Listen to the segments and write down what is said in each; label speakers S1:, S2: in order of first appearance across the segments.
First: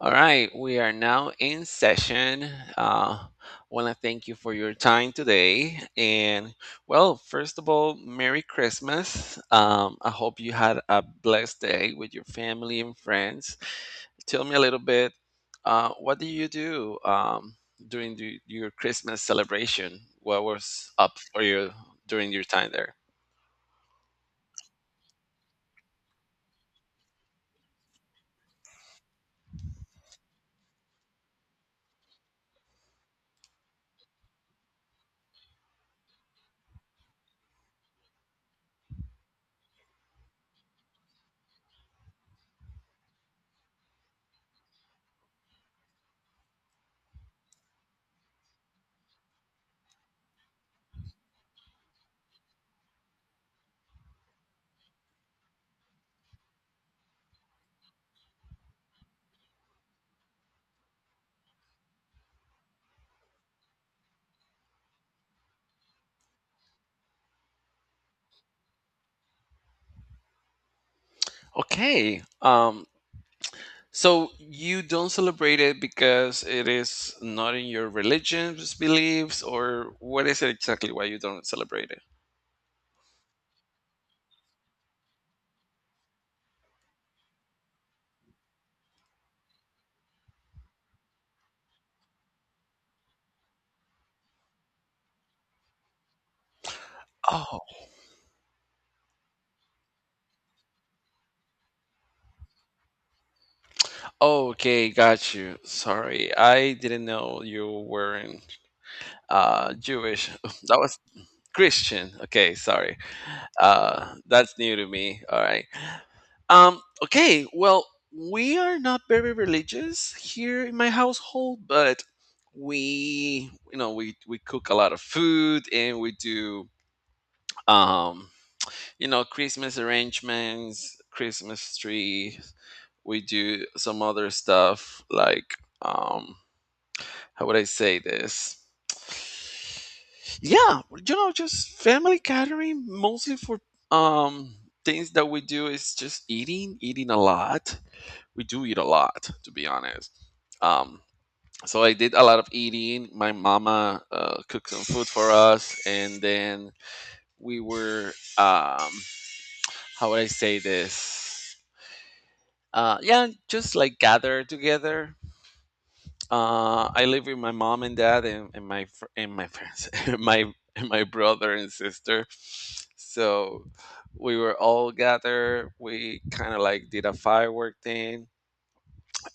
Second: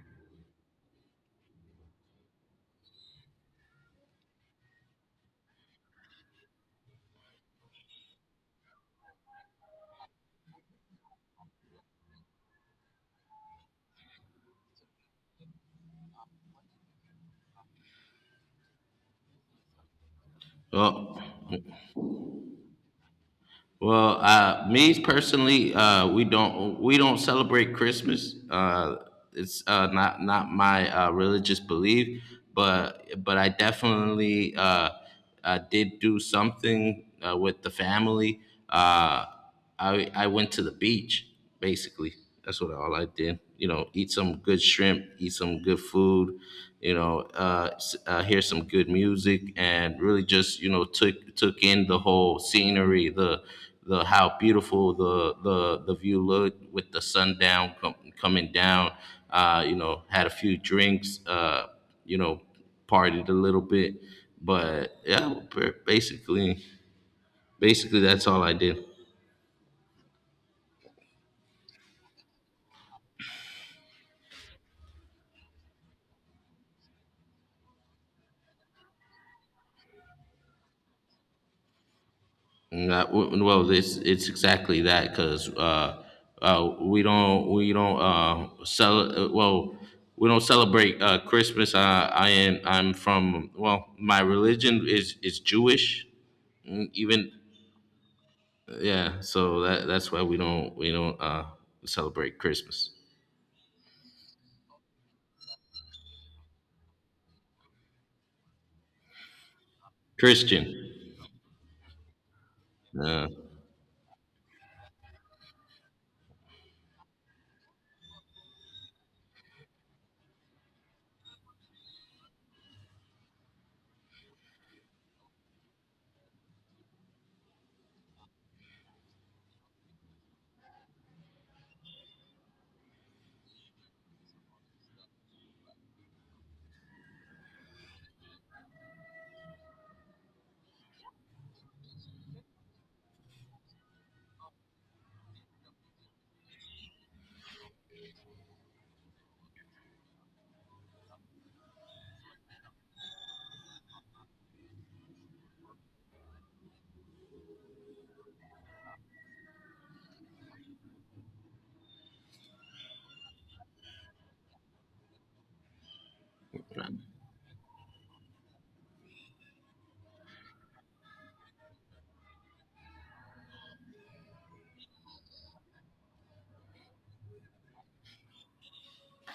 S1: All right, we are now in session. Uh, want to thank you for your time today. And well, first of all, Merry Christmas. I hope you had a blessed day with your family and friends. Tell me a little bit, what did you do during your Christmas celebration? What was up
S2: Well,
S1: for you during your time there?
S2: well, me personally, we don't celebrate Christmas. It's not my religious belief, but I definitely did do something with the family. Uh, I went to the beach basically. That's what all I did. You know, eat some good shrimp, eat some good food. You know, hear some good music, and really just you know took in the whole scenery, the how beautiful the view looked with the sundown coming down. You know, had a few drinks. You know, partied a little bit, but yeah, basically, basically that's all I did.
S1: Okay. So you don't celebrate it because it is not in your religion's beliefs, or what is it exactly why you don't celebrate it?
S2: No, well, it's exactly that, because, uh, we don't, we don't, uh, cel- uh, well, we don't celebrate, Christmas. I'm from, well, my religion is Jewish. Even, yeah, so that's why we don't celebrate Christmas.
S1: Oh, okay, got you. Sorry, I didn't know you weren't Jewish.
S2: Christian,
S1: That was Christian. Okay, sorry.
S2: yeah.
S1: That's new to me. All right. Okay, well, we are not very religious here in my household, but we, you know, we cook a lot of food and we do, um, Christmas arrangements, Christmas tree. We do some other stuff like um how would I say this? Yeah, just family gathering mostly for um things that we do is just eating, eating a lot. We do eat a lot, to be honest. Um, so I did a lot of eating. My mama cooked some food for us, and then we were um, how would I say this? Yeah, just like gather together. I live with my mom and dad and and my friends, and my brother and sister. So we were all gathered. We kind of like did a firework thing.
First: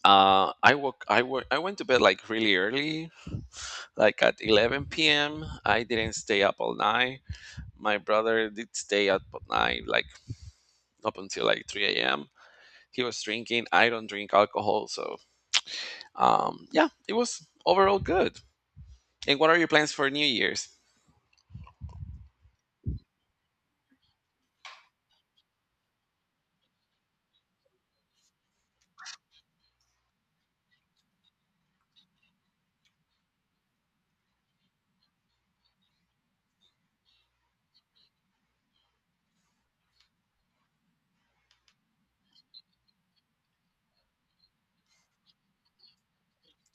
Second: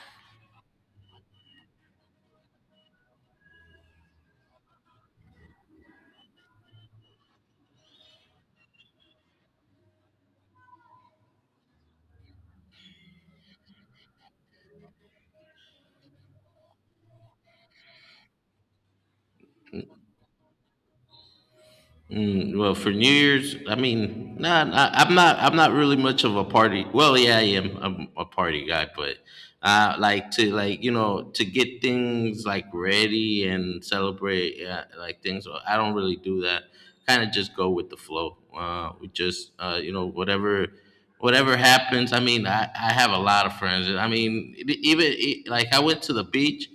S1: I woke. I woke. I went to bed like really early, like at 11 p.m. I didn't stay up all night. My brother did stay up all night, like up until like 3 a.m. He was drinking. I don't drink alcohol, so yeah, it was overall good. And what are your plans for New Year's?
S2: Mm, well, for New Year's, I mean, nah, I'm not. I'm not really much of a party. Well, yeah, I am. I'm a party guy, but like to like you know to get things like ready and celebrate, yeah, like things. So I don't really do that. Kind of just go with the flow. We just you know whatever happens. I mean, I have a lot of friends. I mean, even like I went to the beach,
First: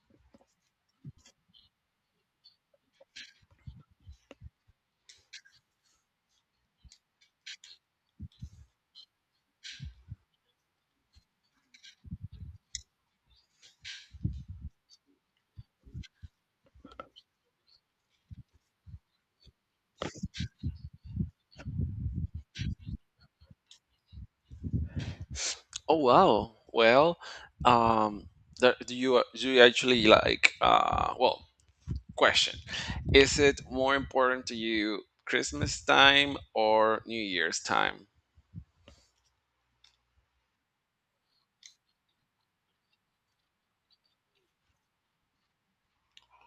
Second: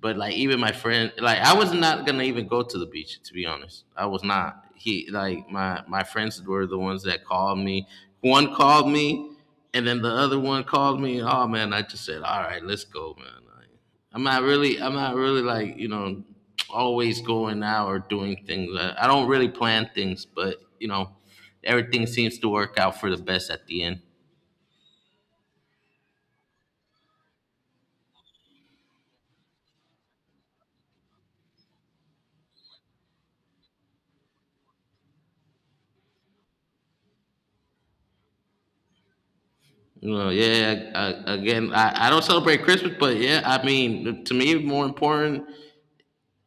S2: but like even my friend, like I was not gonna even go to the beach to be honest. I was not. He like my friends were the ones that called me. One called me, and then the other one called me. Oh man, I just said, all right, let's go, man. Like, I'm not really like you know, always going out or doing things. I don't really plan things, but you know, everything seems to work out for the best at the end.
S1: Oh wow. Well, um, do you actually question. Is it more important to you Christmas time or New Year's time?
S2: You know, yeah. Again, I don't celebrate Christmas, but yeah, I mean, to me, more important,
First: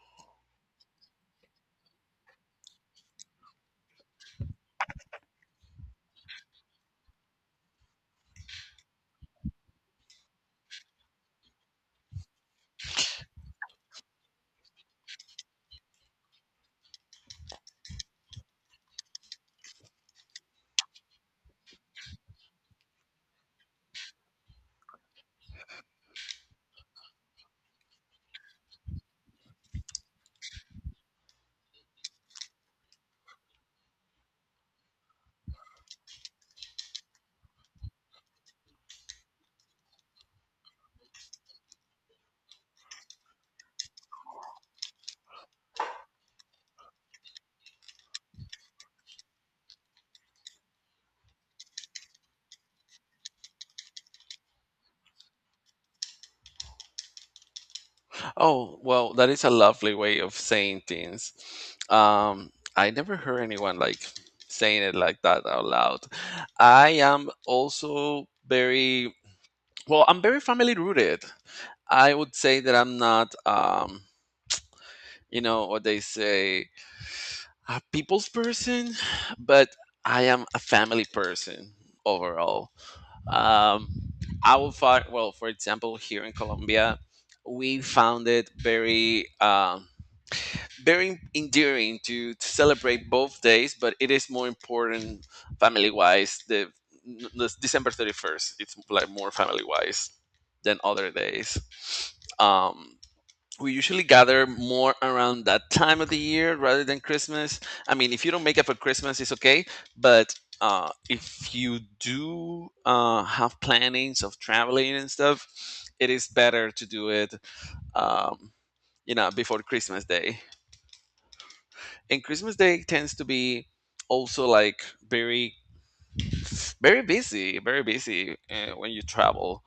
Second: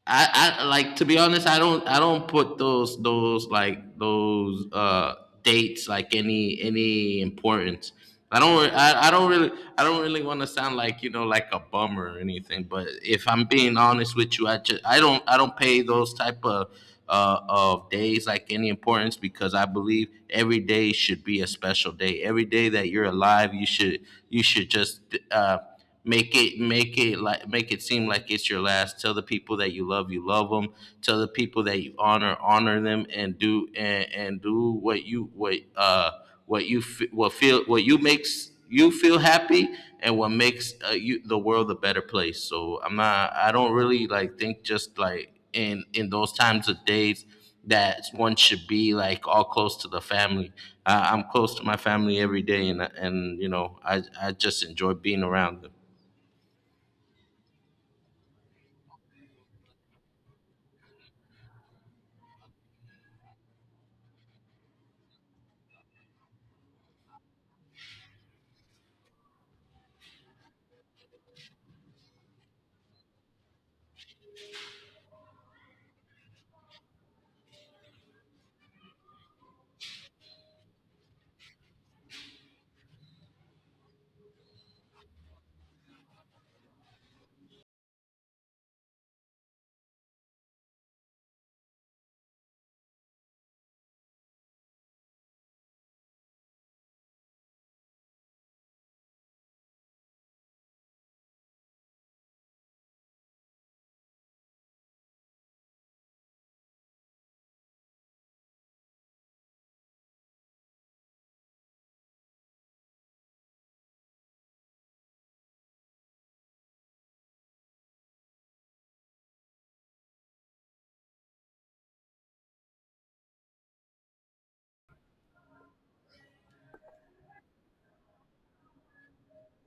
S2: I like, to be honest, I don't put those like those dates like any importance. I don't I, I don't really I don't really want to sound like you know like a bummer or anything. But if I'm being honest with you, I don't pay those type of days like any importance, because I believe every day should be a special day. Every day that you're alive, you should just uh make it seem like it's your last. Tell the people that you love them. Tell the people that you honor, honor them. And do and do what you f- what feel what you makes you feel happy, and what makes you the world a better place. So I don't really like think just like in those times of days that one should be like all close to the family. I'm close to my family every day, and you know I just enjoy being around them.
S1: Oh, well, that is a lovely way of saying things. Um, I never heard anyone like saying it like that out loud. I am also very well, I'm very family rooted. I would say that I'm not what they say a people's person, but I am a family person overall. Um, well, for example, here in Colombia, we found it very very endearing to celebrate both days, but it is more important family wise. The December 31st, it's like more family wise than other days. Um, we usually gather more around that time of the year rather than Christmas. I mean, if you don't make it for Christmas, it's okay. But if you do have plannings of traveling and stuff, it is better to do it, um, before Christmas Day. And Christmas Day tends to be also like very, very busy when you travel.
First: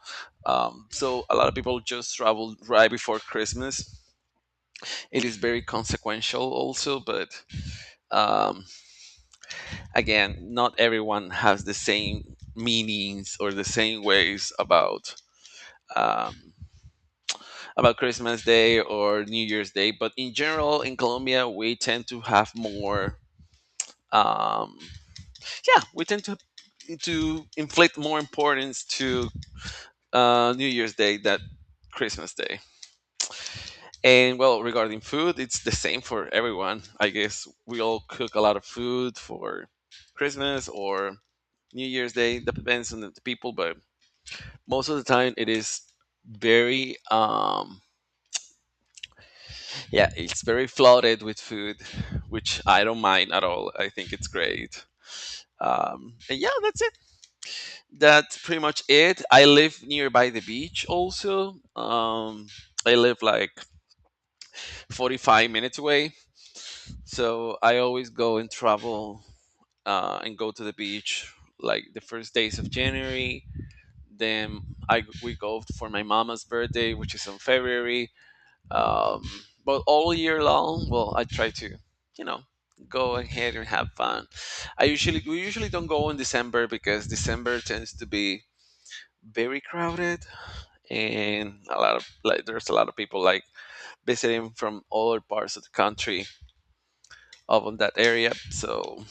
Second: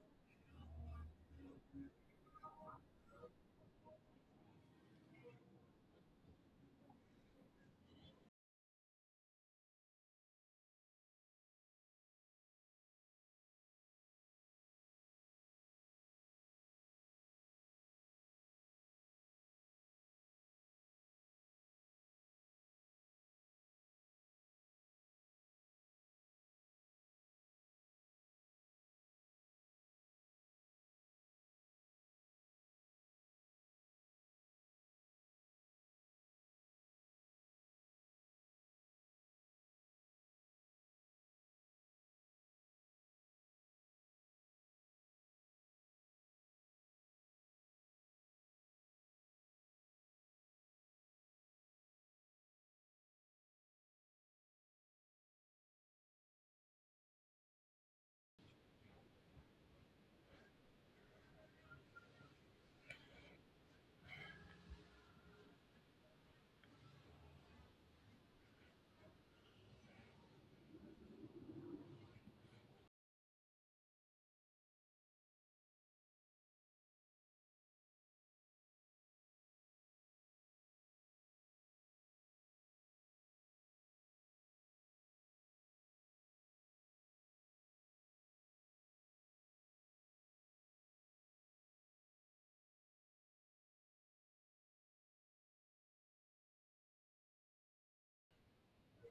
S1: So a lot of people just travel right before Christmas. It is very consequential also, but um, again, not everyone has the same meanings or the same ways um, about Christmas Day or New Year's Day, but in general, in Colombia, we tend to have more. Um, yeah, we tend to inflict more importance to New Year's Day than Christmas Day. And well, regarding food, it's the same for everyone. I guess we all cook a lot of food for Christmas or New Year's Day. That depends on the people, but most of the time it is very yeah, it's very flooded with food, which I don't mind at all. I think it's great. And yeah, that's it. That's pretty much it. I live nearby the beach also. I live like 45 minutes away. So I always go and travel and go to the beach like the first days of January. Then I we go for my mama's birthday, which is in February. Um, but all year long, well, I try to, you know, go ahead and have fun. I usually We usually don't go in December because December tends to be very crowded and a lot of like there's a lot of people like visiting from other parts of the country of that area. So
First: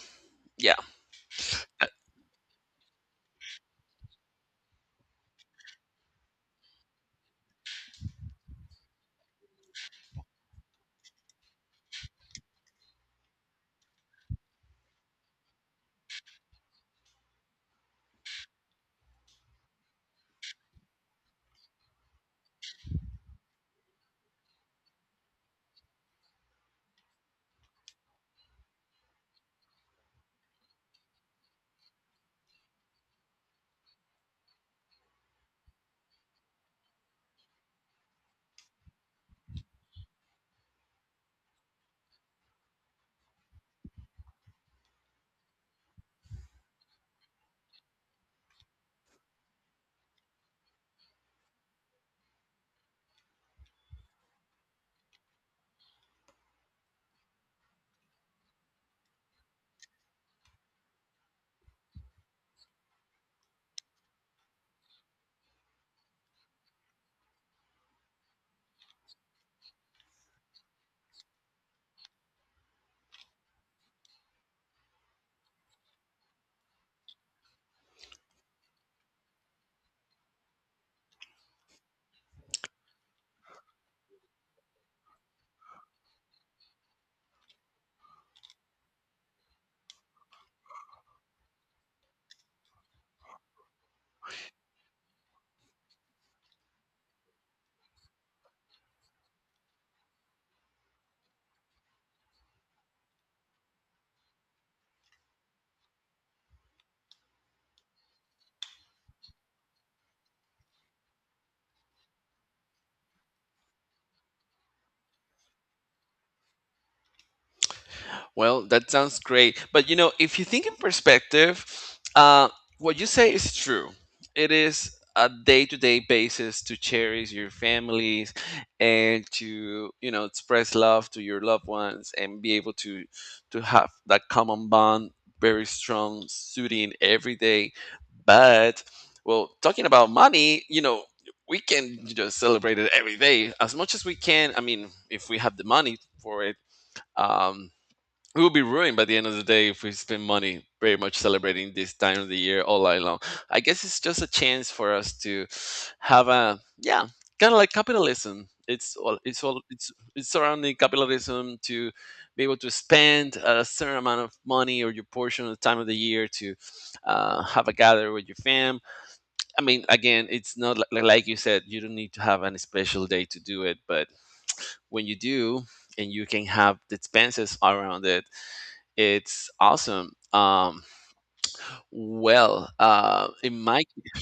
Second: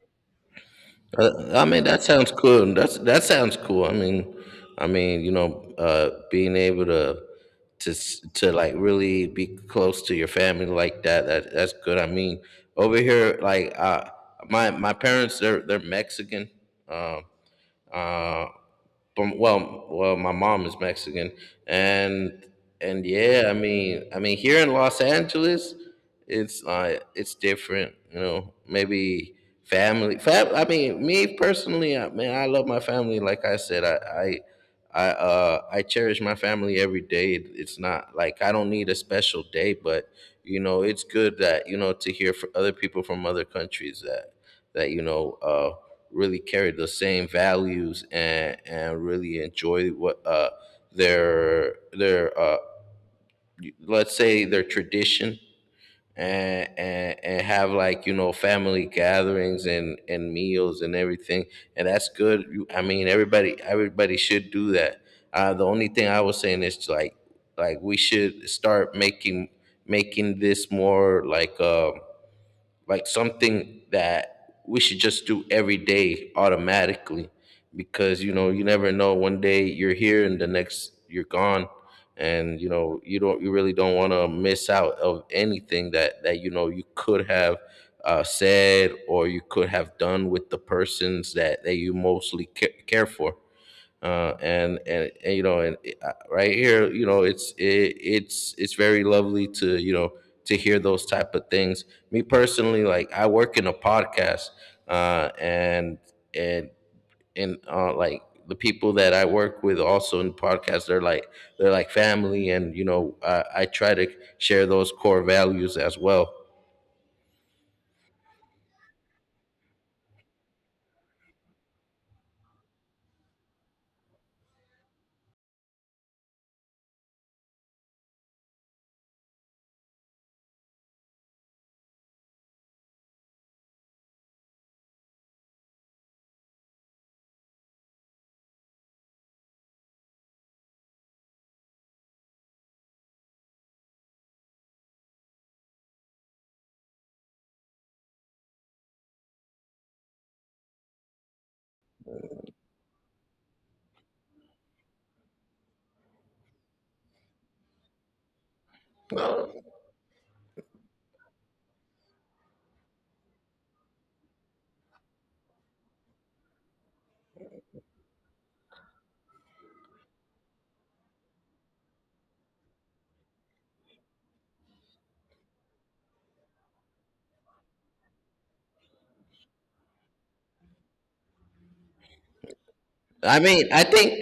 S1: yeah.
S2: I mean, that sounds cool. That sounds cool. I mean, you know, being able to like really be close to your family like that, that's good. I mean, over here, like my parents, they're Mexican. Um, uh, but, well, my mom is Mexican, and and yeah, I mean, here in Los Angeles, it's different, you know. Maybe I mean, me personally, I mean, I love my family. Like I said, I cherish my family every day. It's not like I don't need a special day, but you know, it's good that you know to hear from other people from other countries that you know, really carried the same values, and really enjoyed what their let's say their tradition, and have like you know family gatherings and meals and everything, and that's good. I mean everybody should do that. The only thing I was saying is like we should start making this more like something that we should just do every day automatically, because you know you never know, one day you're here and the next you're gone, and you know you really don't want to miss out of anything that you know you could have said or you could have done with the persons that you mostly care for. And you know, and right here, you know, it's it, it's very lovely to you know to hear those type of things. Me personally, like I work in a podcast, uh, and and and like the people that I work with also in podcasts, they're like family, and you know, I try to share those core values as well.
S1: Well, that sounds great. But if you think in perspective, uh, what you say is true. It is a day-to-day basis to cherish your families and to express love to your loved ones and be able to have that common bond very strong, soothing every day. But well, talking about money. We can just celebrate it every day as much as we can. I mean, if we have the money for it, um, we will be ruined by the end of the day if we spend money very much celebrating this time of the year all night long. I guess it's just a chance for us to have a yeah, kind of like capitalism. It's all it's all it's surrounding capitalism to be able to spend a certain amount of money or your portion of the time of the year to have a gather with your fam. I mean, again, it's not like you said, you don't need to have any special day to do it, but when you do and you can have the expenses around it, it's awesome. Well,
S2: I
S1: in
S2: mean, I
S1: my
S2: think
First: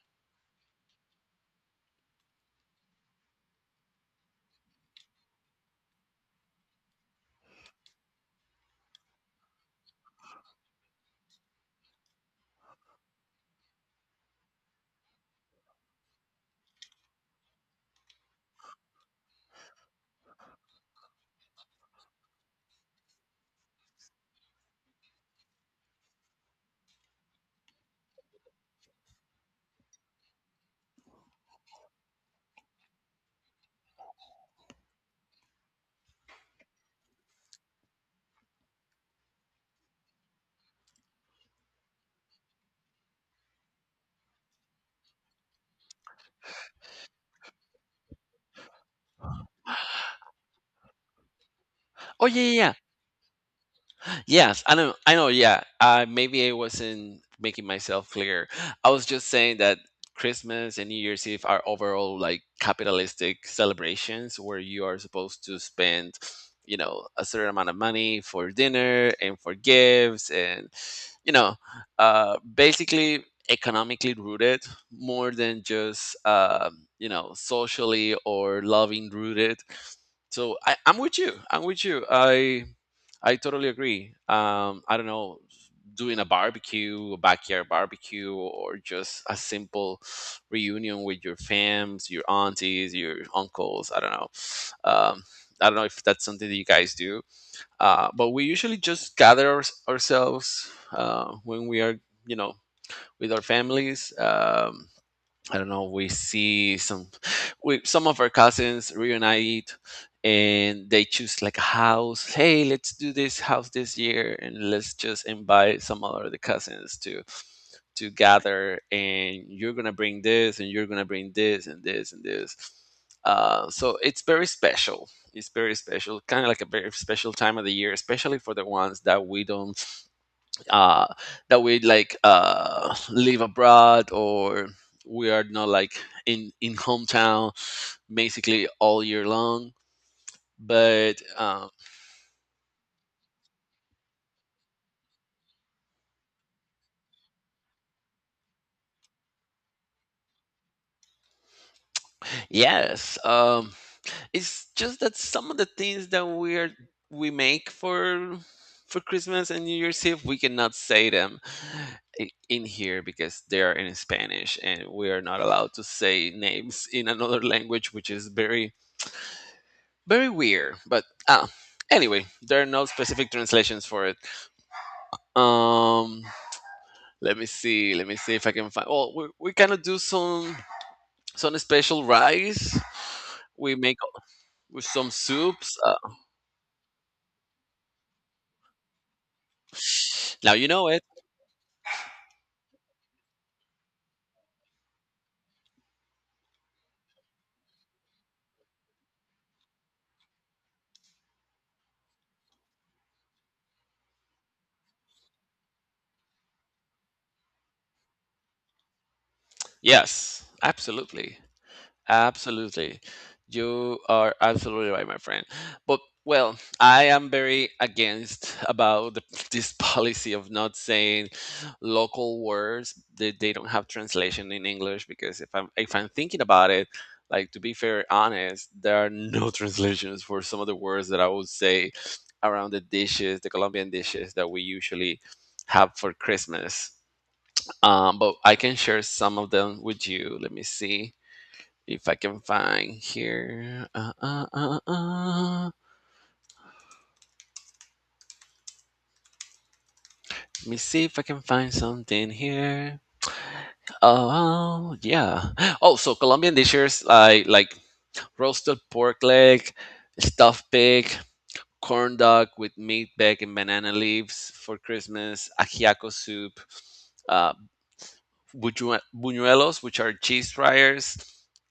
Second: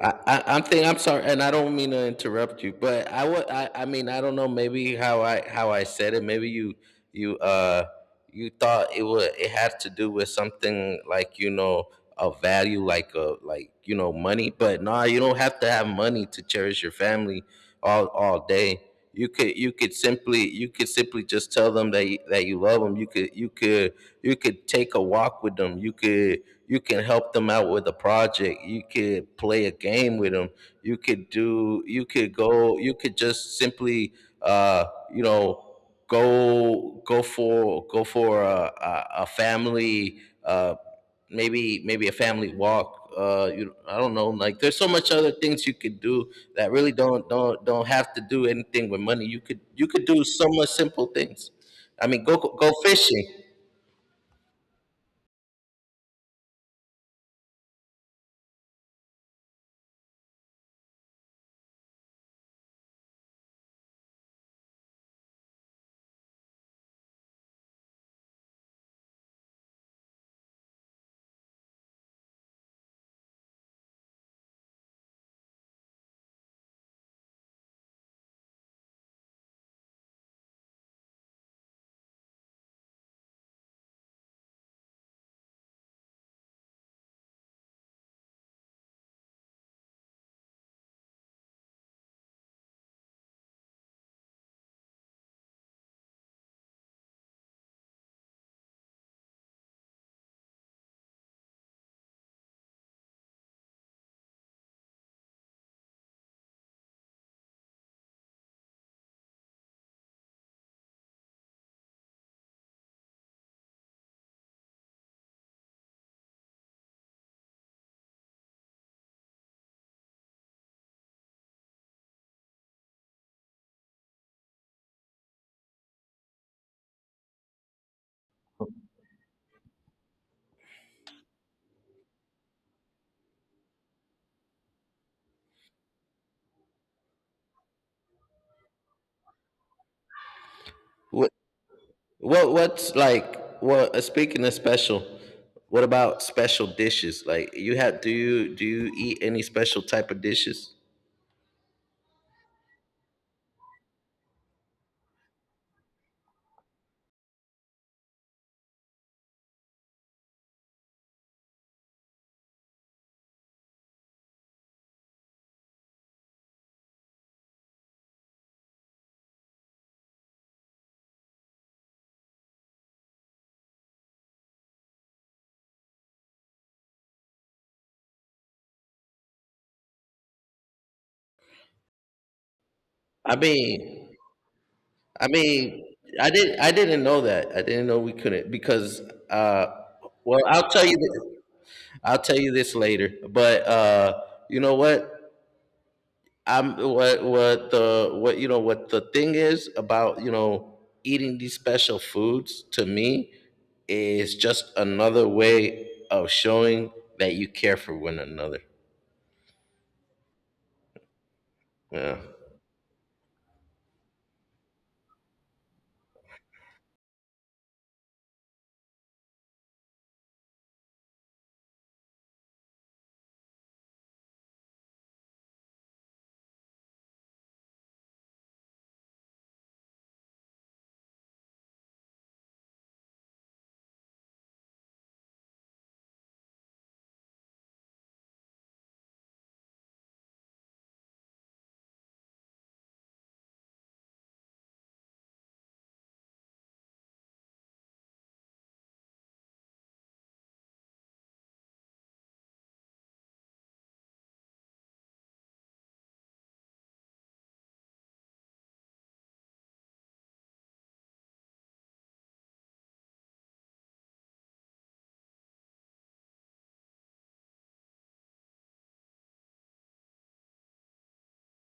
S2: I'm sorry, and I don't mean to interrupt you, but I mean I don't know maybe how I said it. Maybe you thought it had to do with something like you know a value, like you know money, but nah, you don't have to have money to cherish your family all day. You could simply just tell them that you love them. You could take a walk with them. You can help them out with a project. You could play a game with them. You could just simply uh you know go for a family, uh maybe maybe a family walk. You I don't know, like there's so much other things you could do that really don't have to do anything with money. You could do so much simple things. I mean,
S1: oh
S2: go
S1: yeah, yeah,
S2: go
S1: yeah.
S2: fishing.
S1: Yes, I know. I know. Yeah. Maybe I wasn't making myself clear. I was just saying that Christmas and New Year's Eve are overall like capitalistic celebrations where you are supposed to spend, a certain amount of money for dinner and for gifts, and, you know, basically economically rooted more than just, socially or loving rooted. So I'm with you. I'm with you. I totally agree. I don't know, doing a barbecue, a backyard barbecue, or just a simple reunion with your fams, your aunties, your uncles. I don't know. Um, I don't know if that's something that you guys do, but we usually just gather ourselves when we are, you know, with our families. I don't know, we see some of our cousins reunite and they choose like a house. Hey, let's do this house this year, and let's just invite some other the cousins to gather, and you're gonna bring this, and you're gonna bring this and this and this. So it's very special. It's very special, kind of like a very special time of the year, especially for the ones that we don't uh, that we like live abroad or we are not like in hometown basically all year long, but
S2: What what's like what speaking of special, what about special dishes? Like you have Do you eat any special type of dishes?
S1: yes. It's just that some of the things that we make for Christmas and New Year's Eve, we cannot say them in here because they are in Spanish and we are not allowed to say names in another language, which is very, very weird. But ah anyway, there are no specific translations for it. um Let me see, let me see if I can find. Well, we kind of do some special rice
S2: I
S1: we make
S2: mean
S1: with some
S2: I
S1: soups
S2: mean I didn't know that. I didn't know we couldn't because uh well,
S1: now you know it.
S2: I'll tell you this later. But you know what? I'm what the what you know, what the thing is about eating these special foods, to me, is just another way of showing that you care for one another.
S1: Yes, absolutely.
S2: Yeah,
S1: Absolutely. You are absolutely right, my friend. But well, I am very against about this policy of not saying local words that they don't have translation in English, because if I'm thinking about it, like to be fair honest, there are no translations for some of the words that I would say around the dishes, the Colombian dishes that we usually have for Christmas. But I can share some of them with you. Let me see. If I can find here, Let me see if I can find something here. Oh yeah. Oh, so Colombian dishes like roasted pork leg, stuffed pig, corn dog with meat, bag, and banana leaves for Christmas. Ajiaco soup, uh, buñuelos, which are cheese fryers,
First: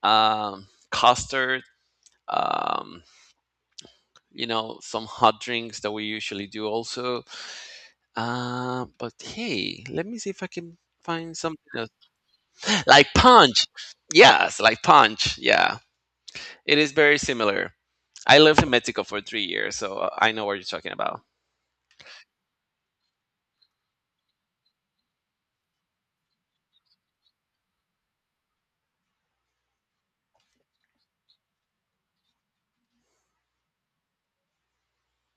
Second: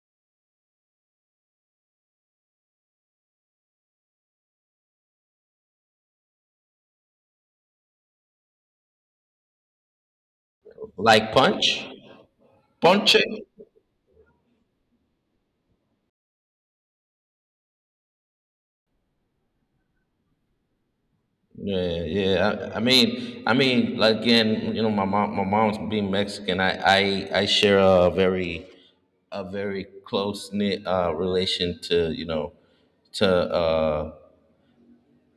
S1: custard. Um, some hot drinks that we usually do also. But hey, let me see if I can
S2: like
S1: find something
S2: punch,
S1: else. Like
S2: punch.
S1: Punch. Yes, like Punch. Yeah. It is very similar. I lived in Mexico for 3 years, so I know what you're talking about.
S2: Yeah, yeah. I mean, like again, you know, my mom's being Mexican. I share a very, close knit relation to you know, to uh,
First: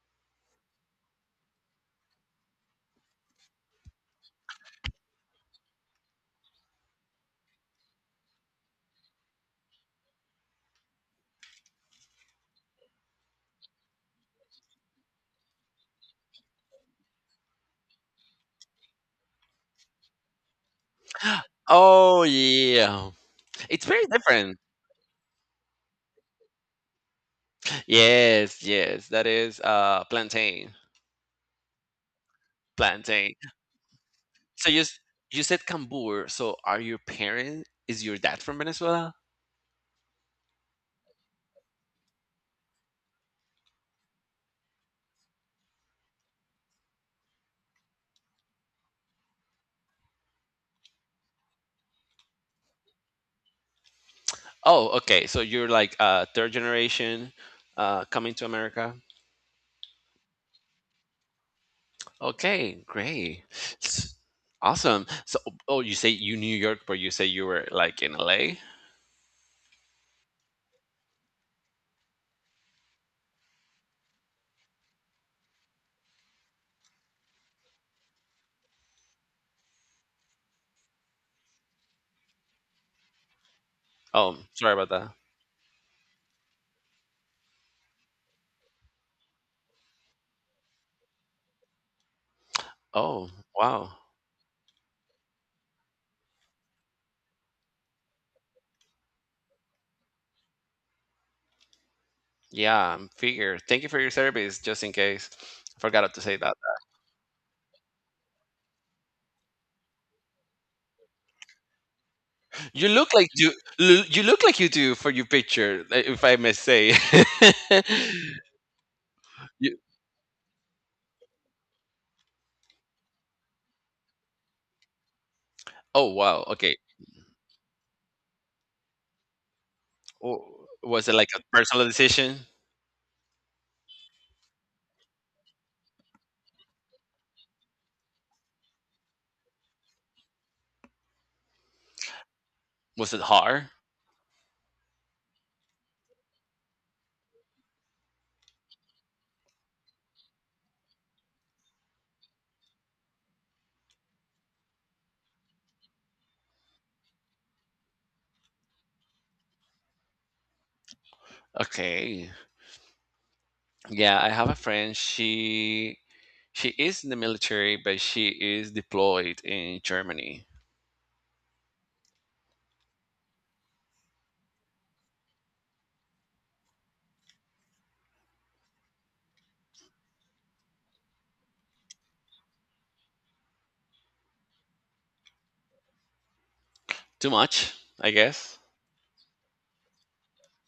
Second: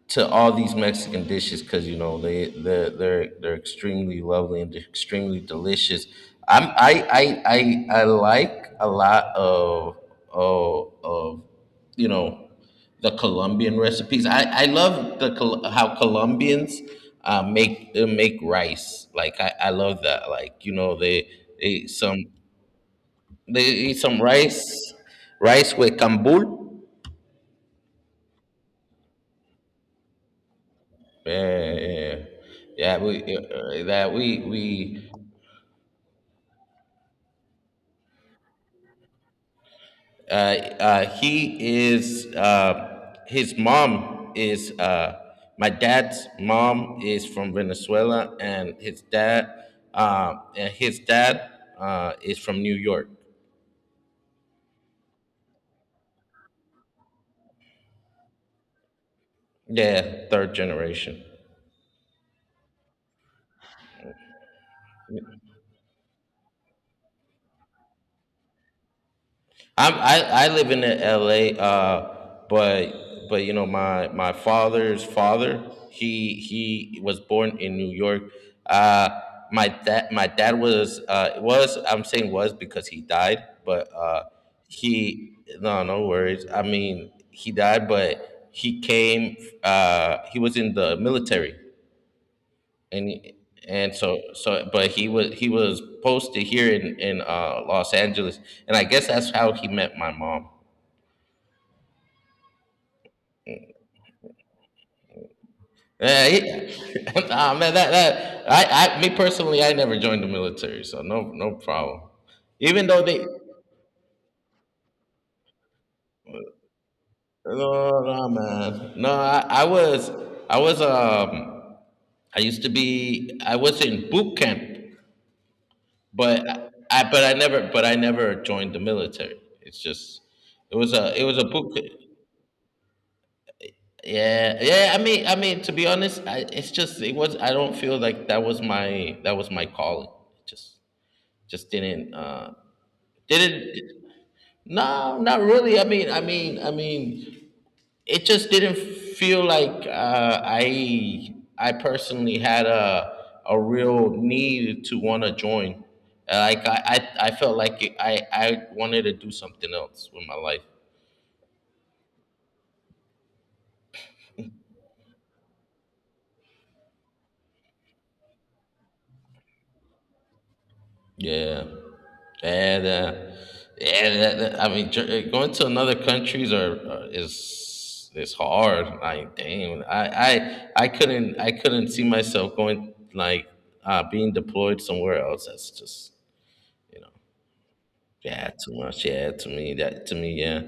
S2: to all these Mexican dishes, because you know they're extremely lovely and they're extremely delicious. I'm I like a lot of you know the Colombian recipes. I love how Colombians make rice. Like I love that. Like you know they eat
S1: Oh,
S2: some,
S1: yeah.
S2: they
S1: It's
S2: eat
S1: very
S2: some
S1: different.
S2: rice rice with cambul.
S1: Yes, yes. That is plantain.
S2: Yeah, yeah, yeah. We
S1: Plantain.
S2: that
S1: So you s-
S2: we
S1: you said Cambur. So are your parents is your dad from Venezuela?
S2: Uh, uh, he is, uh, his mom is, uh, my dad's mom is from Venezuela, and and his dad is from New York.
S1: Oh, okay. So you're like third generation coming to America?
S2: Yeah, third generation.
S1: Okay, great. S- Awesome. So, oh, you say you New York, but you say you were like in LA?
S2: I live in L.A. But but you know my father's father, he was born in New York. Uh, my dad was, was, I'm saying was because he died, but
S1: Oh, sorry about that.
S2: he no no worries. I mean he died, but he came. He was in the military, and
S1: Oh,
S2: and
S1: wow.
S2: so so but he was posted here in Los Angeles, and I guess that's how he met my mom.
S1: Yeah, I'm figure. Thank you for your service, just in case. I forgot to
S2: Yeah,
S1: say that.
S2: nah, man, that that I me personally, I never joined the military, so no problem. Even
S1: You
S2: though
S1: look
S2: they,
S1: like you you look like you do for your picture, if I may say.
S2: no, no, man, no,
S1: You-
S2: I was um I used to be I was in boot camp,
S1: oh, wow.
S2: but
S1: Okay.
S2: I never joined the military. It's just
S1: W- Was it
S2: it
S1: like
S2: was
S1: a
S2: a boot.
S1: personal
S2: Ca-
S1: decision?
S2: Yeah, yeah. I mean, to be honest, it was. I don't feel like that was my calling. Just just didn't uh
S1: Was it
S2: didn't
S1: hard?
S2: No, not really. I mean, it just didn't feel like I personally had a real need to want to join. Like I felt like I wanted to do something else with my life.
S1: Okay. Yeah, I have a friend. She is in the military, but she is deployed in Germany.
S2: Yeah. And going to another countries are is hard. Like, damn, I couldn't see myself going being deployed somewhere else. That's just
S1: Too much, I
S2: yeah,
S1: guess.
S2: too much. Yeah, to me, yeah.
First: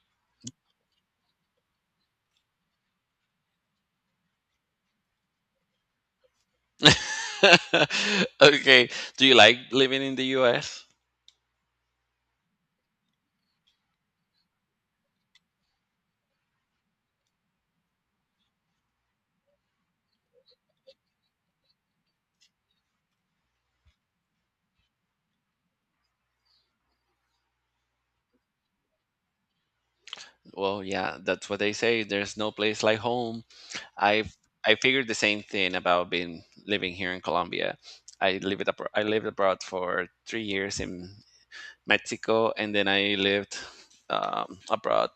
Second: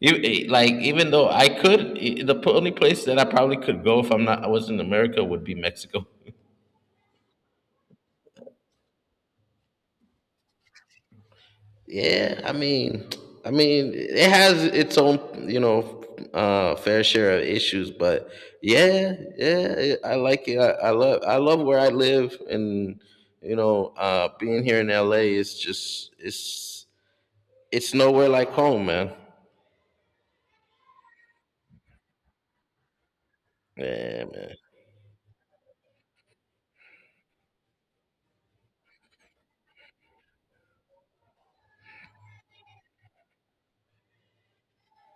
S2: Like even though I could, only place that I probably could go if I'm not I was in America would be Mexico.
S1: Okay. Do you like living in the US?
S2: Yeah, I mean, it has its own, you know, fair share of issues, but yeah, I like it. I love where I live, and being here in LA is just, it's nowhere like home, man.
S1: Well, yeah, that's what they say. There's no place like home.
S2: Yeah,
S1: I've
S2: man.
S1: I figured the same thing about being living here in Colombia. I lived abroad. I lived abroad for 3 years in Mexico, and then I lived abroad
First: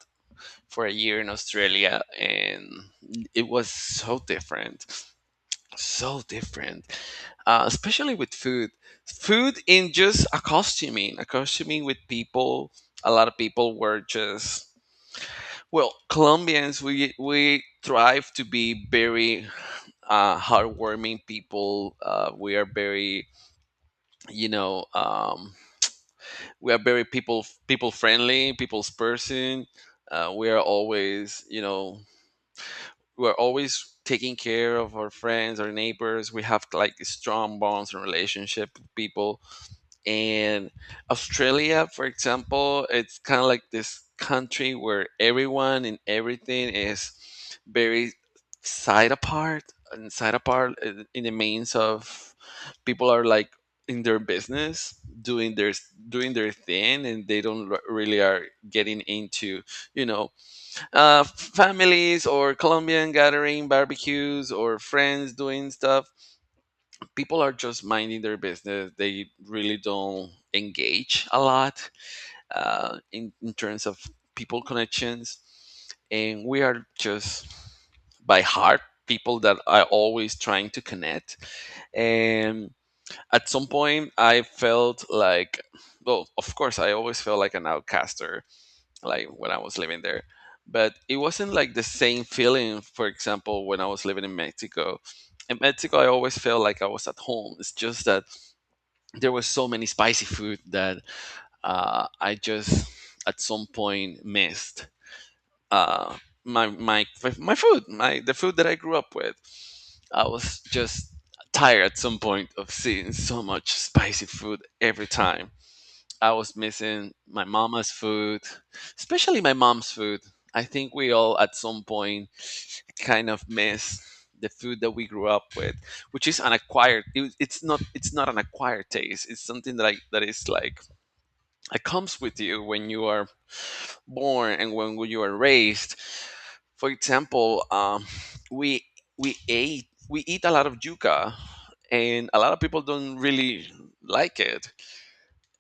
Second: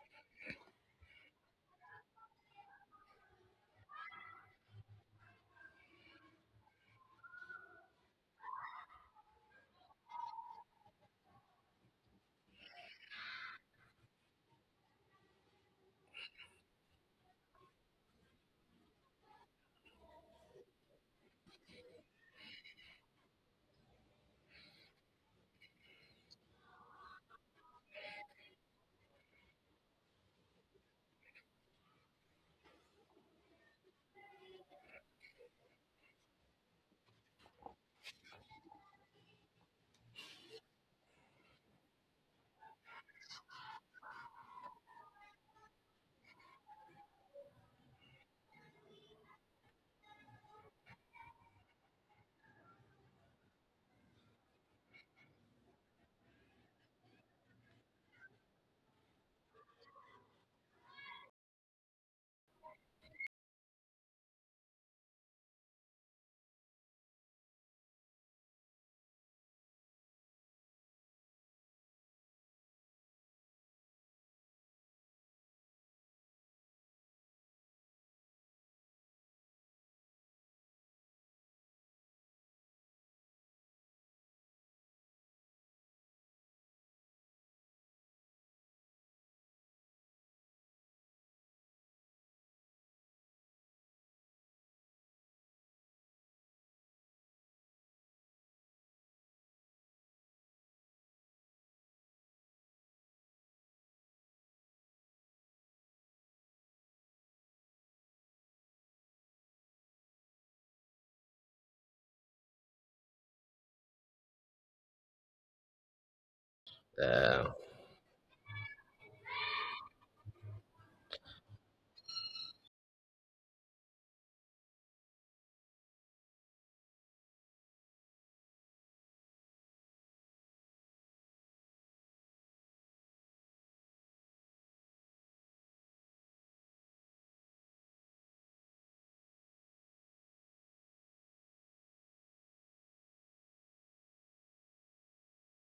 S1: for a year in Australia, and it was so different, especially with food. Food in just accostuming, accostuming with people. A lot of people were just well, Colombians. We thrive to be very heartwarming people. We are very, you know, we are very people friendly, people's person. We are always, you know, we're always taking care of our friends, our neighbors. We have like strong bonds and relationship with people. And Australia, for example, it's kind of like this country where everyone and everything is very side apart and side apart in the means of people are like in their business doing their doing their thing, and they don't really are getting into, you know, families or Colombian gathering, barbecues or friends doing stuff. People are just minding their business. They really don't engage a lot in terms of people connections. And we are just by heart people that are always trying to connect. And at some point, I felt like, well, of course, I always felt like an outcaster like when I was living there. But it wasn't like the same feeling, for example, when I was living in Mexico. In Mexico, I always felt like I was at home. It's just that there was so many spicy food that I just at some point missed uh, my my food, my the food that I grew up with. I was just tired at some point of seeing so much spicy food every time I was missing my
S2: Uh,
S1: mama's food, especially my mom's food. I think we all at some point kind of miss the food that we grew up with, which is an acquired. It's not. It's not an acquired taste. It's something that that is like it comes with you when you are born and when you are raised. For example, we we eat a lot of yuca, and a lot of people don't really like it.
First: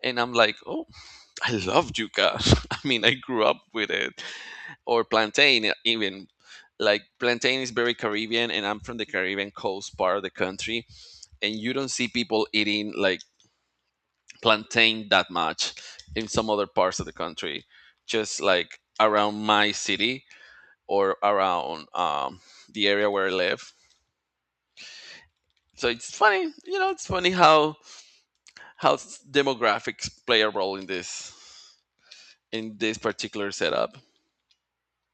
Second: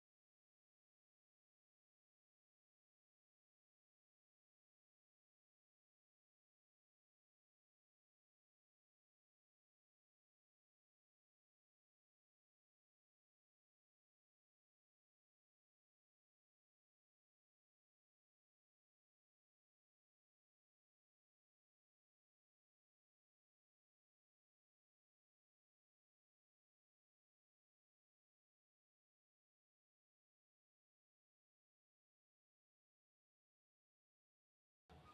S1: And I'm like, oh, I love yuca. I mean, I grew up with it, or plantain even. Like plantain is very Caribbean, and I'm from the Caribbean coast part of the country, and you don't see people eating like plantain that much in some other parts of the country. Just like around my city or around the area where I live. So it's funny, you know, it's funny how demographics play a role in this particular setup.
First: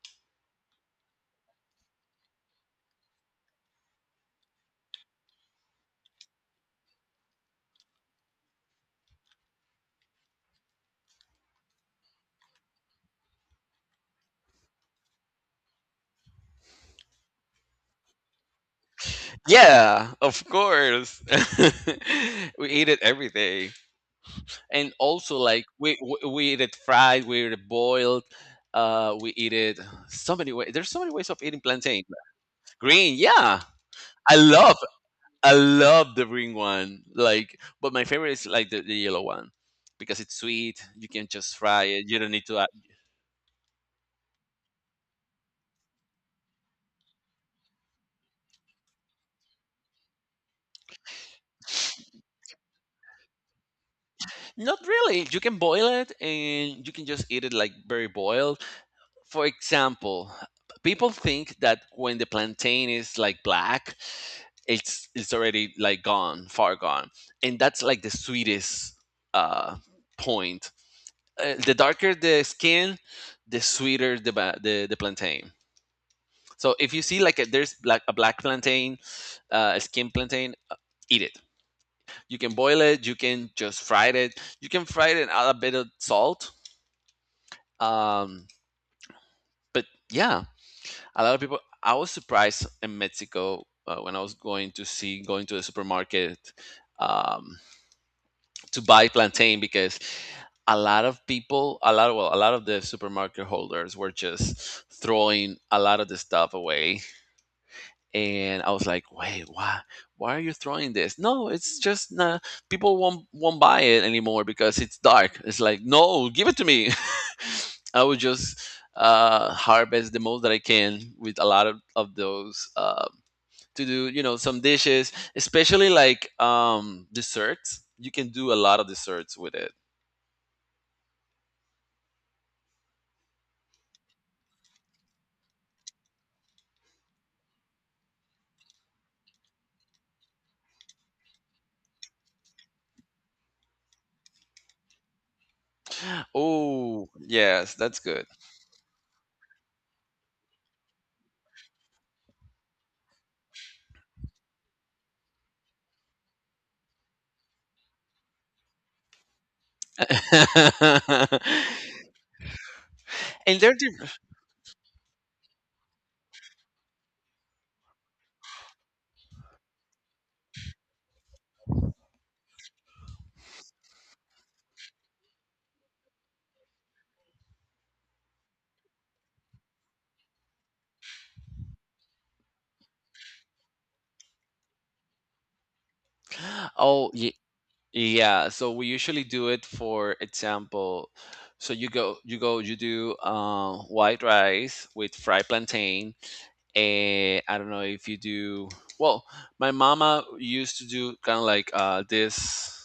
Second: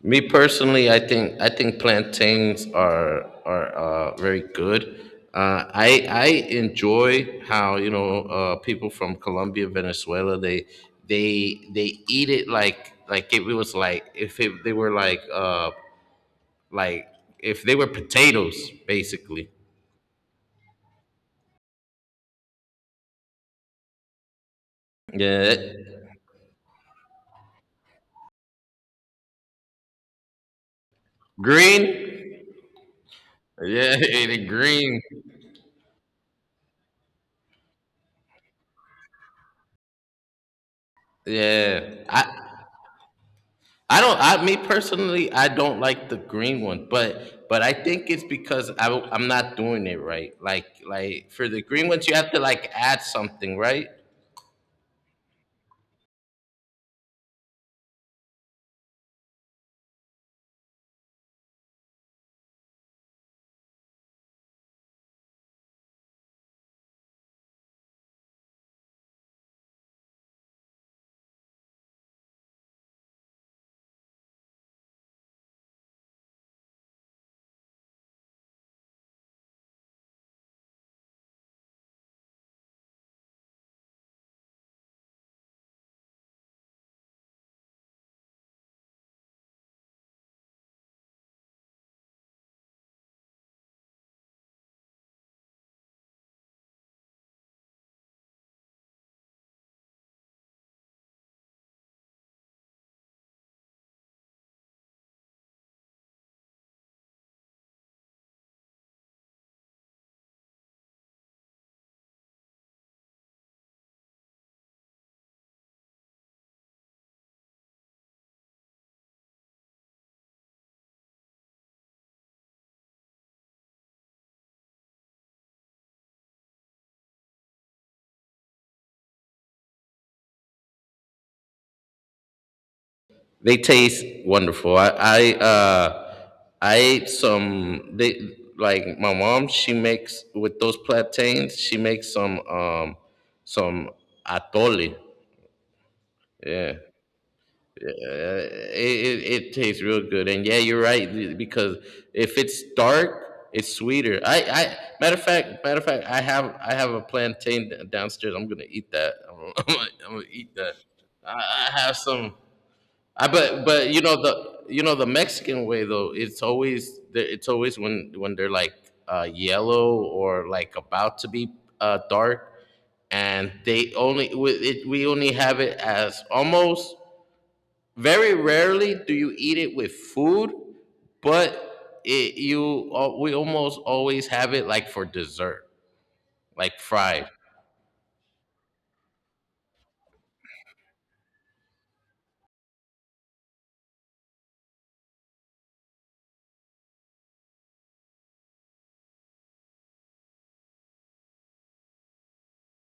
S2: Me personally, I think plantains are very good. I enjoy how people from Colombia, Venezuela, they eat it like if it, they were like like if they were potatoes basically.
S1: Yeah, of course. We eat it every day, and also
S2: Yeah,
S1: like we eat it fried, we eat it boiled, we eat it so many ways. There's so many ways of eating plantain.
S2: green.
S1: Green, yeah,
S2: Yeah,
S1: I
S2: the
S1: love
S2: green.
S1: I love the green one. Like, but my favorite is like the yellow one because it's sweet. You can just fry
S2: Yeah,
S1: it. You don't need to add.
S2: I don't. I me personally, I don't like the green one, but I think it's because I am not doing it right. For the green ones, you have to like add something, right?
S1: Not really. You can boil it, and you can just eat it like very boiled. For example, people think that when the plantain is like black, it's already like gone, far gone, and that's like the sweetest uh, point. The darker the skin, the sweeter the the plantain. So if you see like there's like a black plantain, a skin plantain, eat it. You can boil it. You can just fry it. You can fry it and add a bit of salt. Um, but yeah, a lot of people I was surprised in Mexico when I was going to the supermarket, um, to buy plantain because a lot of well a lot of the supermarket holders were just throwing a lot of the stuff away, and I was like, "Wait, why? Why are you throwing this? No, it's just nah, people won't buy it anymore because it's dark." It's like, "No, give it to me." I would just harvest the most that I can with a lot of those to do, you know, some dishes, especially like desserts. You can do a lot of desserts with it.
S2: They taste wonderful. I ate some. They, like my mom. She makes with those plantains. She makes some some atole. Yeah.
S1: Oh, yes, that's good.
S2: It tastes real good, and yeah, you're right because if it's dark, it's sweeter. I matter of fact, I have a plantain downstairs. I'm gonna eat that. I'm gonna eat that.
S1: And
S2: I have some. I But
S1: they're different.
S2: you know the Mexican way, though. It's always when they're like yellow or like about to be dark, and they only we, it, we only have it as, almost very rarely do you eat it with food, but we almost always have it like for dessert, like
S1: Oh,
S2: fried.
S1: yeah, so we usually do it, for example, so you do white rice with fried plantain, and I don't know if you do, well, my mama used to do kind of like this.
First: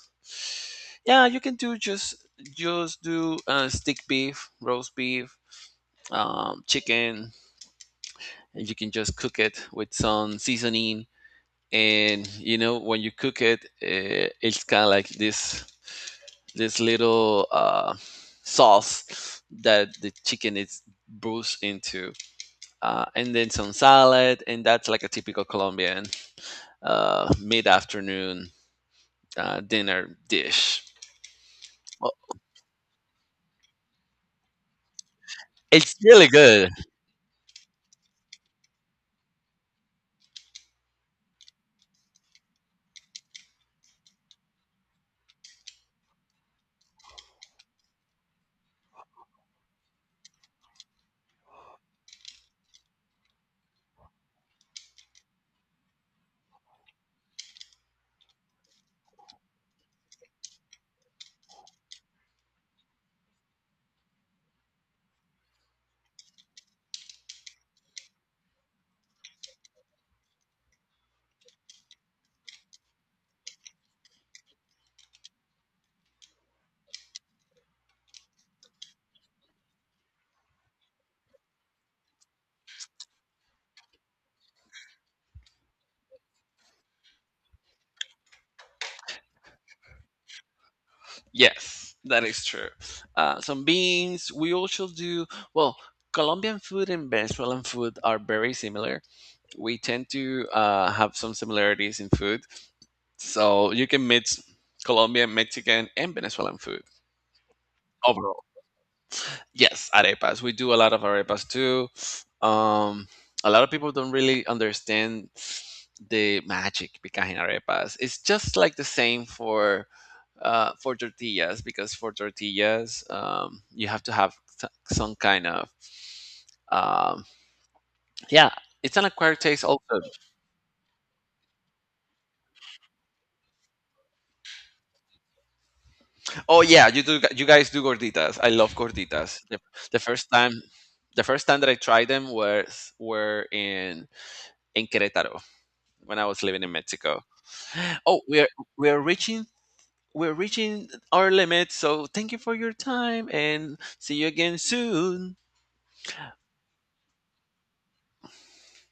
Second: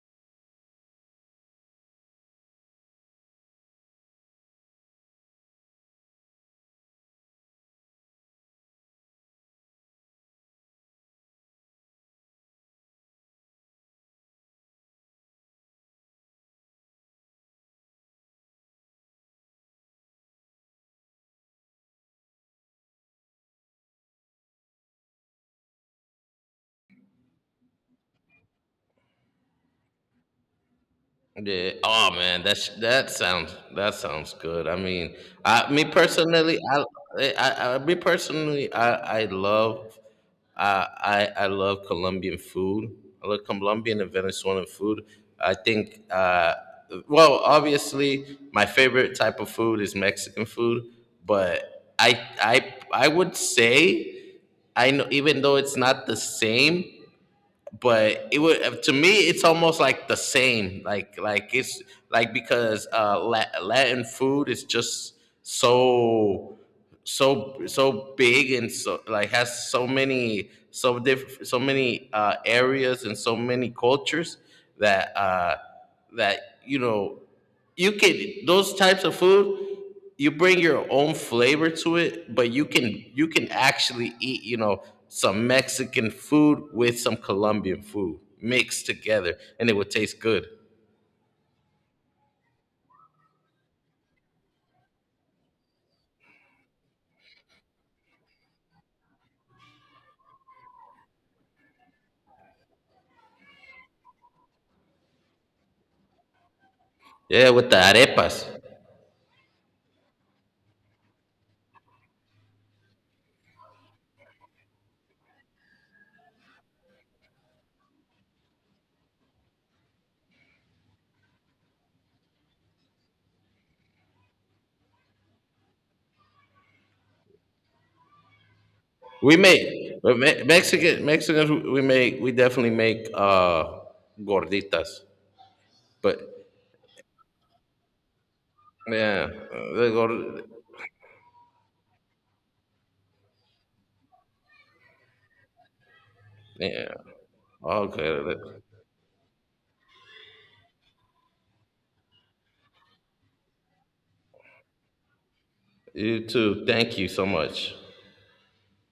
S1: Yeah, you can do just do stick beef, roast beef, chicken, and you can just cook it with some seasoning. And you know when you cook it, it's kind of like this little sauce that the chicken is bruised into, and then some salad, and that's like a typical Colombian mid-afternoon dinner dish.
S2: Yeah. Oh
S1: Well,
S2: man, that sounds good. I mean, I me
S1: it's really
S2: personally,
S1: good.
S2: I I love, I love Colombian food. I love Colombian and Venezuelan food. I think well, obviously my favorite type of food is Mexican food, but I would say, I know even though it's not the same, but it would, to me it's almost like the same, like it's like because uh, latin food is just so so big and so, like, has so many, so many uh, areas and so many cultures that you know, you can, those types of food, you bring your own flavor to it, but you can, actually eat, you know, some Mexican food with some Colombian food mixed together, and it would taste good.
S1: Yes, that is true. Some beans. We also do well. Colombian food and Venezuelan food are very similar. We tend to have some similarities in food, so you can mix Colombian, Mexican, and Venezuelan food.
S2: Yeah, with the arepas.
S1: Overall, yes, arepas. We do a lot of arepas too. Um, a lot of people don't really understand the magic behind arepas. It's just like the same for tortillas because for tortillas, you have to have some kind of um, yeah. It's an
S2: We
S1: acquired taste also.
S2: make, but Mexican, Mexicans, we definitely make uh, gorditas, but
S1: Oh yeah, you do. You guys do gorditas. I love
S2: yeah,
S1: gorditas.
S2: uh, the
S1: The first
S2: gord-
S1: time, the first time that I tried them was were in Querétaro when I was living in
S2: yeah,
S1: Mexico.
S2: okay.
S1: Oh, we're reaching we're reaching our limit. So thank you for your time, and see you again soon.
S2: You too, thank you so much.